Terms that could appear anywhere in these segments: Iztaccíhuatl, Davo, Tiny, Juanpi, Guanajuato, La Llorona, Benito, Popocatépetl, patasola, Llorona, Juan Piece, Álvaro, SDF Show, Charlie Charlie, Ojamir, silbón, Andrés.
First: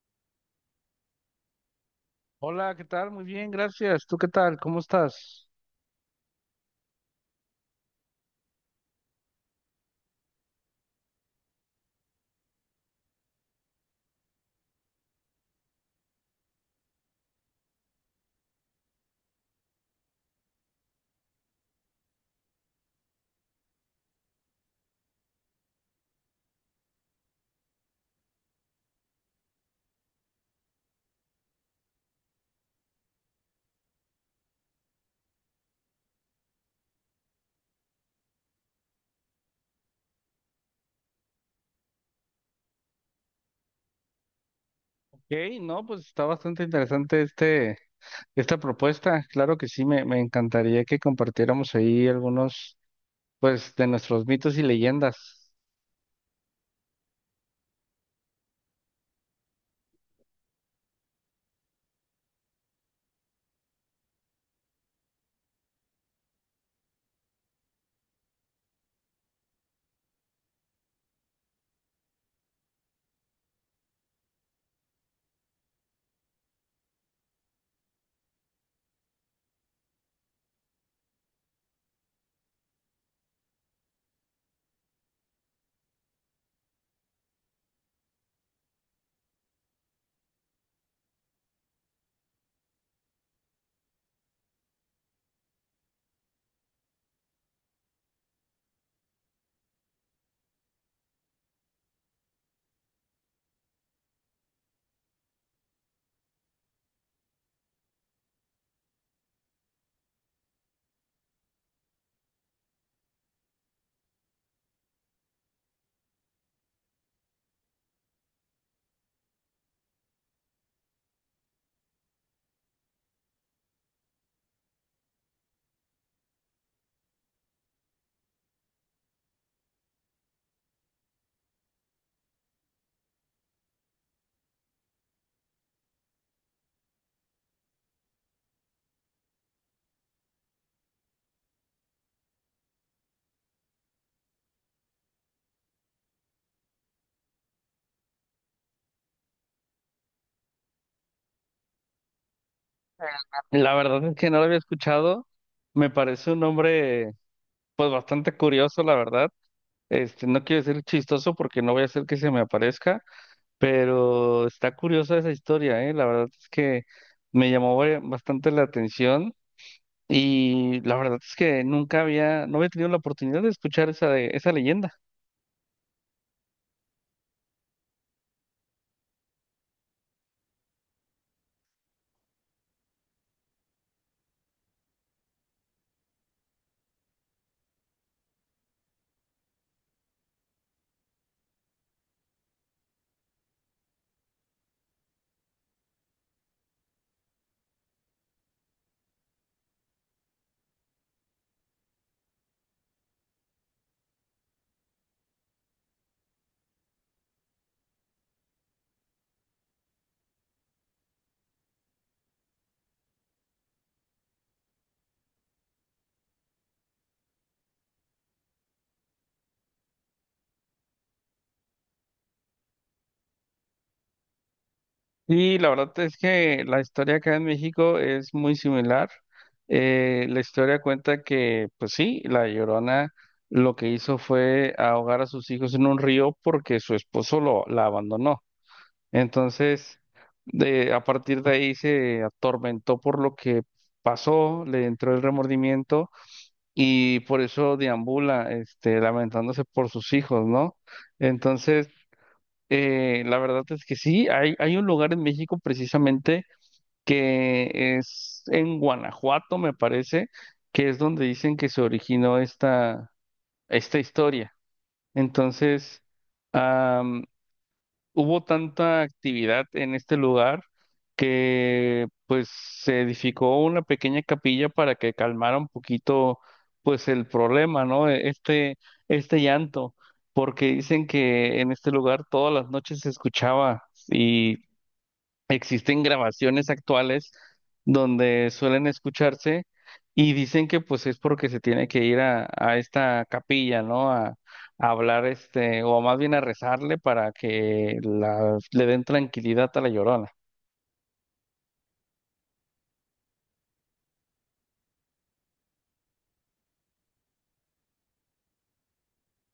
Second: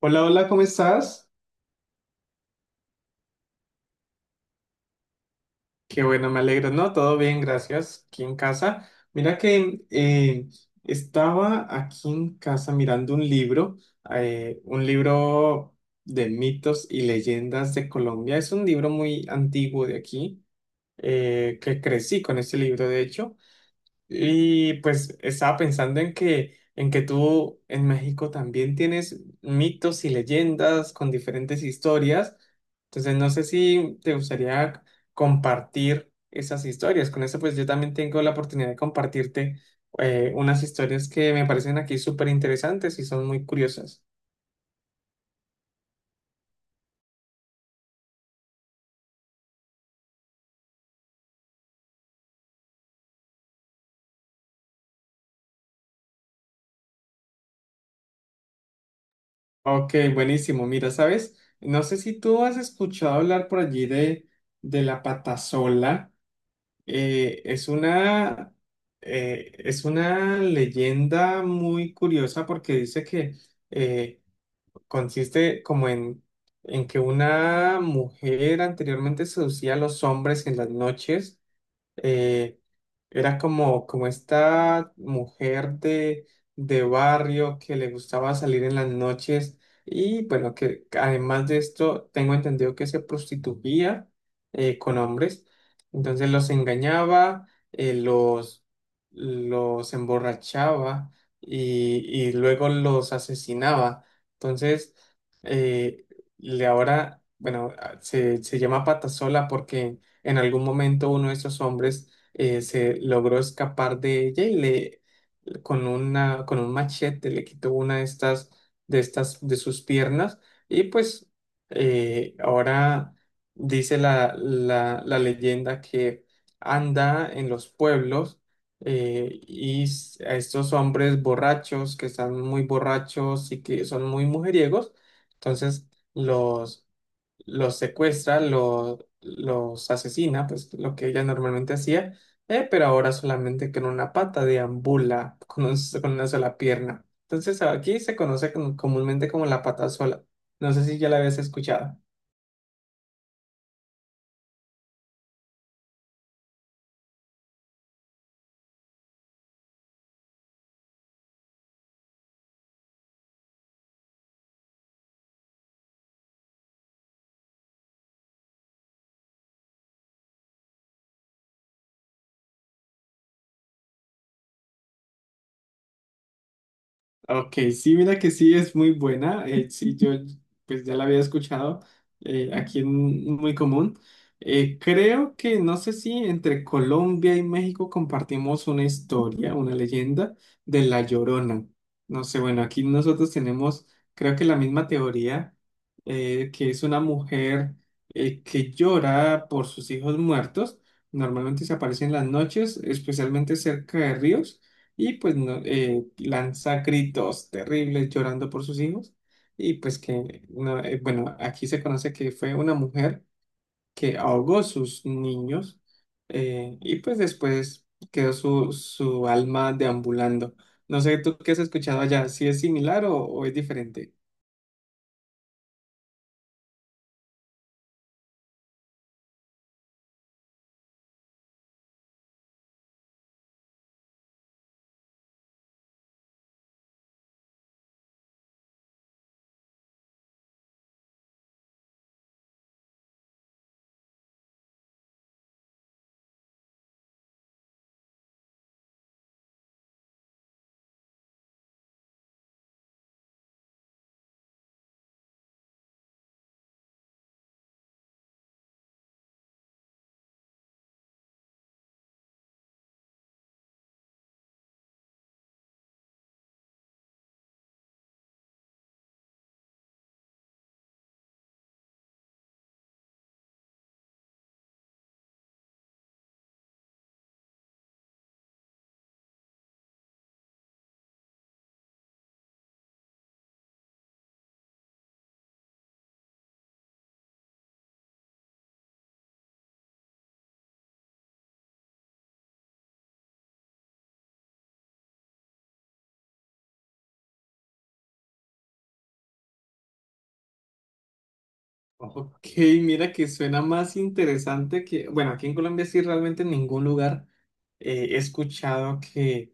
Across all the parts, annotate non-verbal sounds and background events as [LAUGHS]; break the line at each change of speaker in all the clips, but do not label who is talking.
Hola, hola, ¿cómo estás?
Hola, ¿qué tal? Muy bien, gracias. ¿Tú qué tal? ¿Cómo estás?
Qué bueno, me alegro, ¿no? Todo bien, gracias. Aquí en casa. Mira que estaba aquí en casa mirando un libro de mitos y leyendas de Colombia. Es un libro muy antiguo de aquí, que crecí con este libro, de hecho. Y pues estaba pensando en que tú en México también tienes mitos y leyendas con diferentes historias. Entonces no sé si te gustaría compartir esas historias. Con eso pues yo también tengo la oportunidad de compartirte unas historias que me parecen aquí súper interesantes y son muy curiosas.
Ok, no, pues está bastante interesante esta propuesta. Claro que sí, me encantaría que compartiéramos ahí algunos, pues, de nuestros mitos y leyendas.
Ok, buenísimo. Mira, ¿sabes? No sé si tú has escuchado hablar por allí de la patasola. Eh, es una, es una leyenda muy curiosa porque dice que eh, consiste como en que una mujer anteriormente seducía a los hombres en las noches, eh, era como esta mujer de barrio que le gustaba salir en las noches y bueno, que además de esto tengo entendido que se prostituía, con hombres, entonces los engañaba, eh, los, los emborrachaba y luego los asesinaba. Entonces, eh, le ahora, bueno, se llama Patasola porque en algún momento uno de esos hombres se logró escapar de ella y le con un machete le quitó una de estas de sus piernas y pues ahora dice la leyenda que anda en los pueblos a estos hombres borrachos que están muy borrachos y que son muy mujeriegos, entonces los los secuestra, los asesina, pues lo que ella normalmente hacía, pero ahora solamente con una pata deambula, [LAUGHS] con, con una sola pierna. Entonces aquí se conoce comúnmente como la pata sola. No sé si ya la habías escuchado.
La verdad es que no lo había escuchado. Me parece un nombre, pues, bastante curioso, la verdad. Este, no quiero decir chistoso porque no voy a hacer que se me aparezca, pero está curiosa esa historia, ¿eh? La verdad es que me llamó bastante la atención. Y la verdad es que nunca había, no había tenido la oportunidad de escuchar esa leyenda.
Ok, sí, mira que sí es muy buena. Sí, yo pues ya la había escuchado, aquí es muy común. Creo que no sé si entre Colombia y México compartimos una historia, una leyenda de La Llorona. No sé, bueno, aquí nosotros tenemos creo que la misma teoría, que es una mujer que llora por sus hijos muertos. Normalmente se aparece en las noches, especialmente cerca de ríos y pues no, lanza gritos terribles llorando por sus hijos y pues que, no, bueno, aquí se conoce que fue una mujer que ahogó sus niños, y pues después quedó su alma deambulando. No sé, ¿tú qué has escuchado allá? ¿Si es similar o es diferente?
Y la verdad es que la historia acá en México es muy similar. La historia cuenta que, pues sí, la Llorona lo que hizo fue ahogar a sus hijos en un río porque su esposo la abandonó. Entonces, a partir de ahí se atormentó por lo que pasó, le entró el remordimiento y por eso deambula, este, lamentándose por sus hijos, ¿no? Entonces, la verdad es que sí, hay un lugar en México precisamente que es en Guanajuato, me parece, que es donde dicen que se originó esta historia. Entonces, hubo tanta actividad en este lugar que pues se edificó una pequeña capilla para que calmara un poquito pues el problema, ¿no? Este llanto, porque dicen que en este lugar todas las noches se escuchaba, existen grabaciones actuales donde suelen escucharse, y dicen que pues es porque se tiene que ir a esta capilla, ¿no? A hablar este, o más bien a rezarle para que le den tranquilidad a la Llorona.
Ok, mira que suena más interesante que, bueno, aquí en Colombia sí realmente en ningún lugar he escuchado que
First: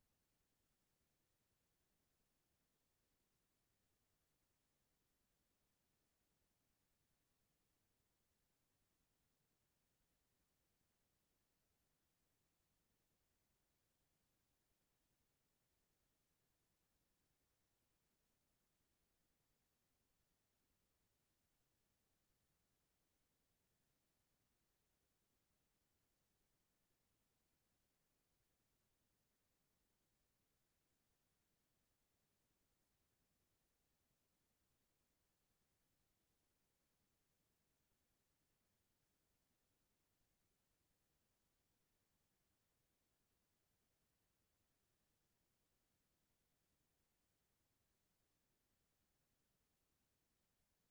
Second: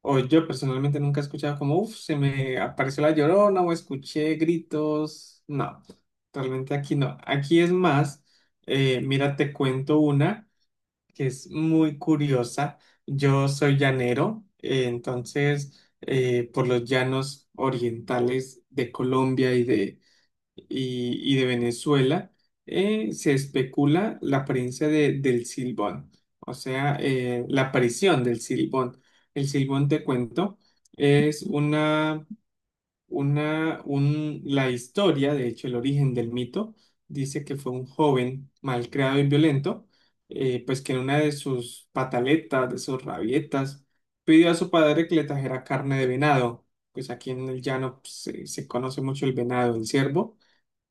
o yo personalmente nunca he escuchado como, uff, se me apareció la Llorona o escuché gritos. No, realmente aquí no. Aquí es más, mira, te cuento una que es muy curiosa. Yo soy llanero, entonces por los llanos orientales de Colombia y de Venezuela, se especula la apariencia del silbón, o sea, la aparición del silbón. El silbón, te cuento, es la historia, de hecho, el origen del mito, dice que fue un joven malcriado y violento, pues que en una de sus pataletas, de sus rabietas, pidió a su padre que le trajera carne de venado. Pues aquí en el llano pues, se conoce mucho el venado, el ciervo,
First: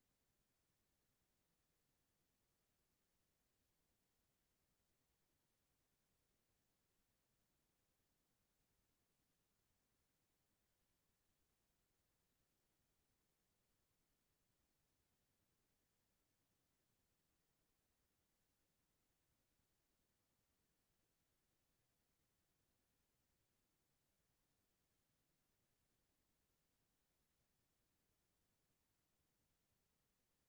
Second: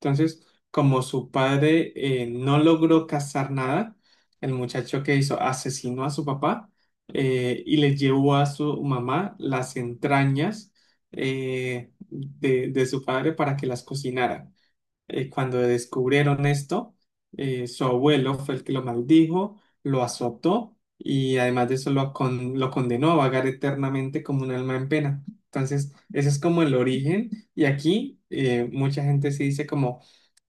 entonces, como su padre no logró cazar nada, el muchacho que hizo asesinó a su papá, y le llevó a su mamá las entrañas, de su padre para que las cocinara. Cuando descubrieron esto, su abuelo fue el que lo maldijo, lo azotó y además de eso lo, lo condenó a vagar eternamente como un alma en pena. Entonces, ese es como el origen y aquí mucha gente se dice como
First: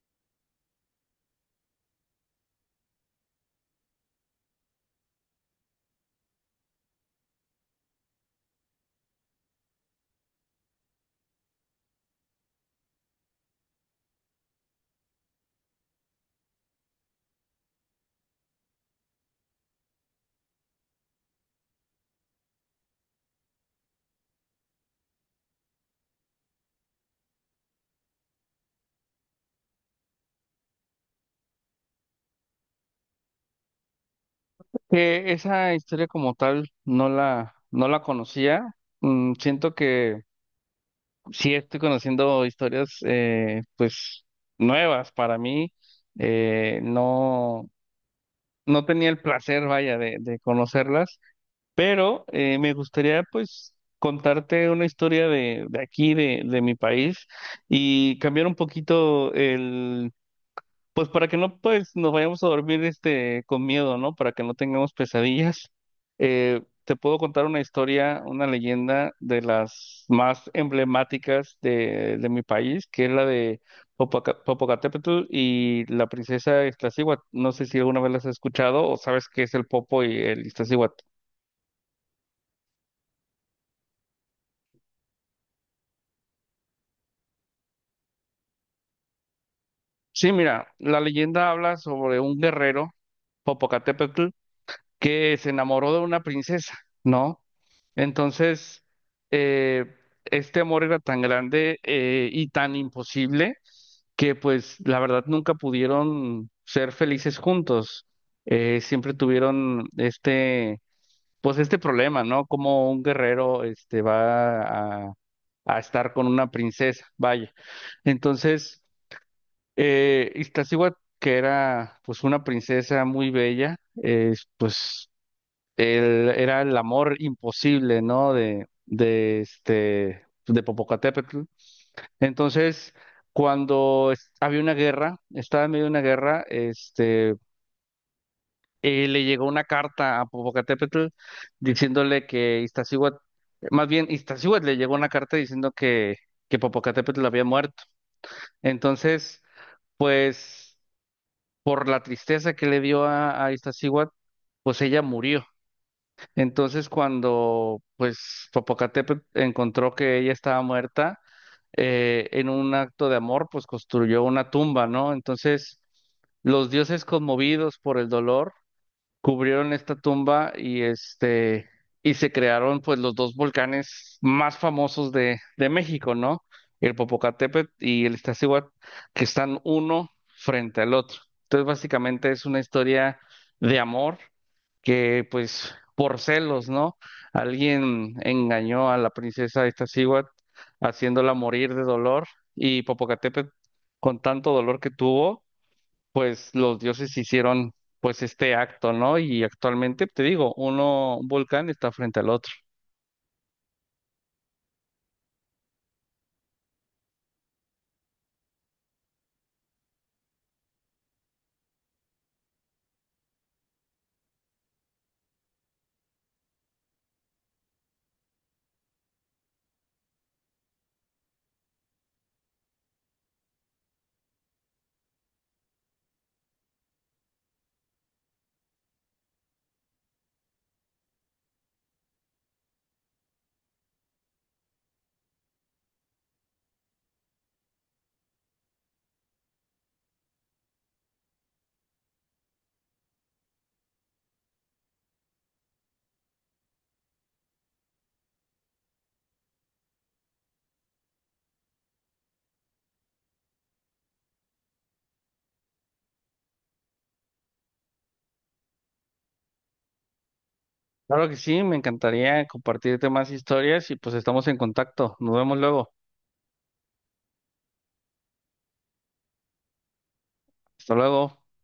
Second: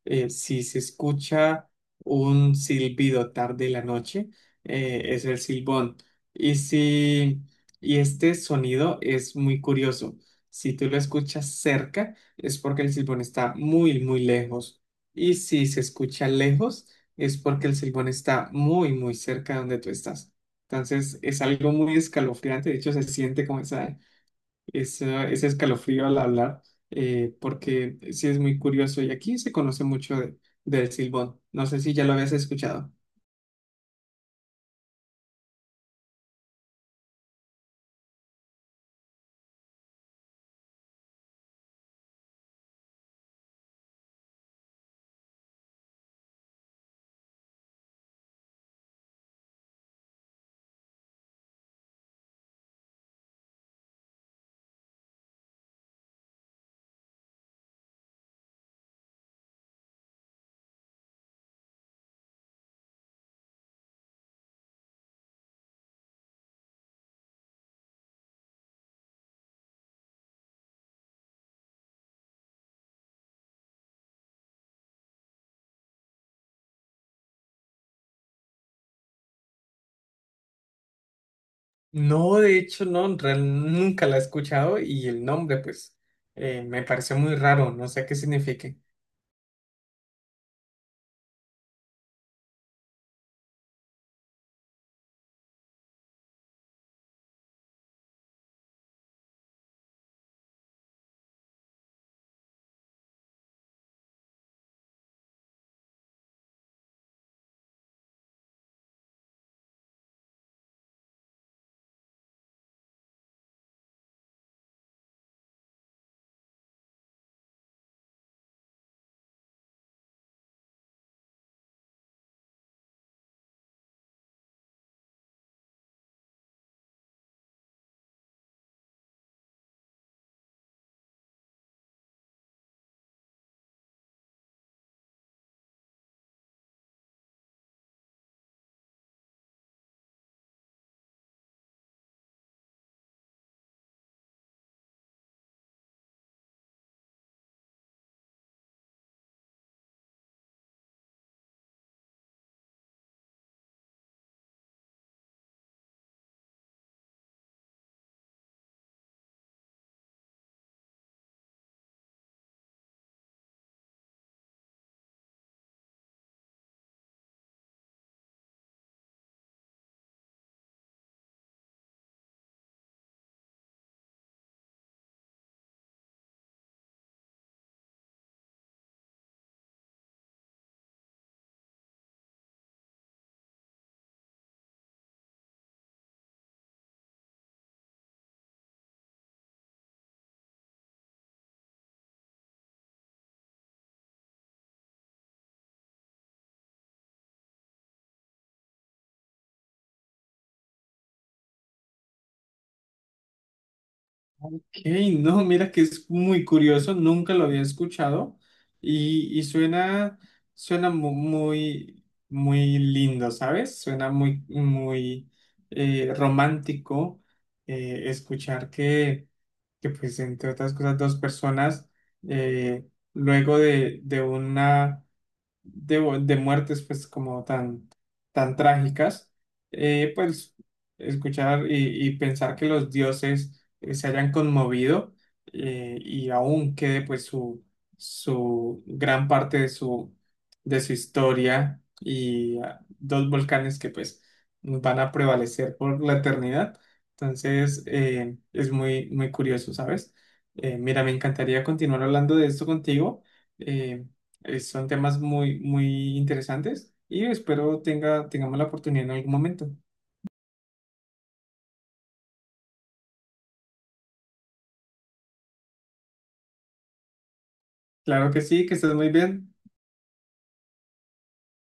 si se escucha un silbido tarde en la noche, es el silbón. Y si, Y este sonido es muy curioso. Si tú lo escuchas cerca, es porque el silbón está muy, muy lejos. Y si se escucha lejos, es porque el silbón está muy, muy cerca de donde tú estás. Entonces, es algo muy escalofriante. De hecho, se siente como ese escalofrío al hablar, porque sí es muy curioso. Y aquí se conoce mucho del silbón. No sé si ya lo habías escuchado.
Que esa historia como tal no la conocía. Mm, siento que sí estoy conociendo historias pues nuevas para mí. Eh, no, no tenía el placer, vaya, de conocerlas. Pero me gustaría pues contarte una historia de aquí, de mi país, y cambiar un poquito pues para que no pues nos vayamos a dormir este con miedo, ¿no? Para que no tengamos pesadillas. Te puedo contar una historia, una leyenda de las más emblemáticas de mi país, que es la de Popocatépetl y la princesa Iztaccíhuatl. No sé si alguna vez las has escuchado o sabes qué es el Popo y el Iztaccíhuatl.
No, de hecho, no, nunca la he escuchado y el nombre, pues, me pareció muy raro. No sé qué significa.
Sí, mira, la leyenda habla sobre un guerrero, Popocatépetl, que se enamoró de una princesa, ¿no? Entonces, eh, este amor era tan grande y tan imposible que, pues, la verdad nunca pudieron ser felices juntos. Siempre tuvieron este, pues, este problema, ¿no? Como un guerrero, este, va a a estar con una princesa, vaya. Entonces, Iztaccíhuatl, que era pues una princesa muy bella, eh, pues él, era el amor imposible, ¿no? De Popocatépetl. Entonces, cuando había una guerra, estaba en medio de una guerra, le llegó una carta a Popocatépetl diciéndole que Iztaccíhuatl, más bien Iztaccíhuatl le llegó una carta diciendo que Popocatépetl había muerto. Entonces, pues por la tristeza que le dio a Iztaccíhuatl, pues ella murió. Entonces, cuando pues Popocatépetl encontró que ella estaba muerta, en un acto de amor, pues construyó una tumba, ¿no? Entonces, los dioses conmovidos por el dolor cubrieron esta tumba y se crearon pues los dos volcanes más famosos de México, ¿no? El Popocatépetl y el Iztaccíhuatl, que están uno frente al otro. Entonces, básicamente es una historia de amor que pues por celos, ¿no? Alguien engañó a la princesa Iztaccíhuatl haciéndola morir de dolor y Popocatépetl con tanto dolor que tuvo pues los dioses hicieron pues este acto, ¿no? Y actualmente, te digo, un volcán está frente al otro.
Ey, no, mira que es muy curioso, nunca lo había escuchado y suena, muy, muy lindo, ¿sabes? Suena muy, muy romántico, escuchar que, pues, entre otras cosas, dos personas eh, luego de una de muertes pues como tan, tan trágicas, pues escuchar y pensar que los dioses se hayan conmovido, y aún quede pues su gran parte de su historia y ah, dos volcanes que pues van a prevalecer por la eternidad. Entonces es muy, muy curioso, ¿sabes? Mira, me encantaría continuar hablando de esto contigo. Em, Son temas muy, muy interesantes y espero tengamos la oportunidad en algún momento.
Claro que sí, me encantaría compartirte más historias y pues estamos en contacto. Nos vemos luego.
Claro que sí, que estés muy bien.
Hasta luego.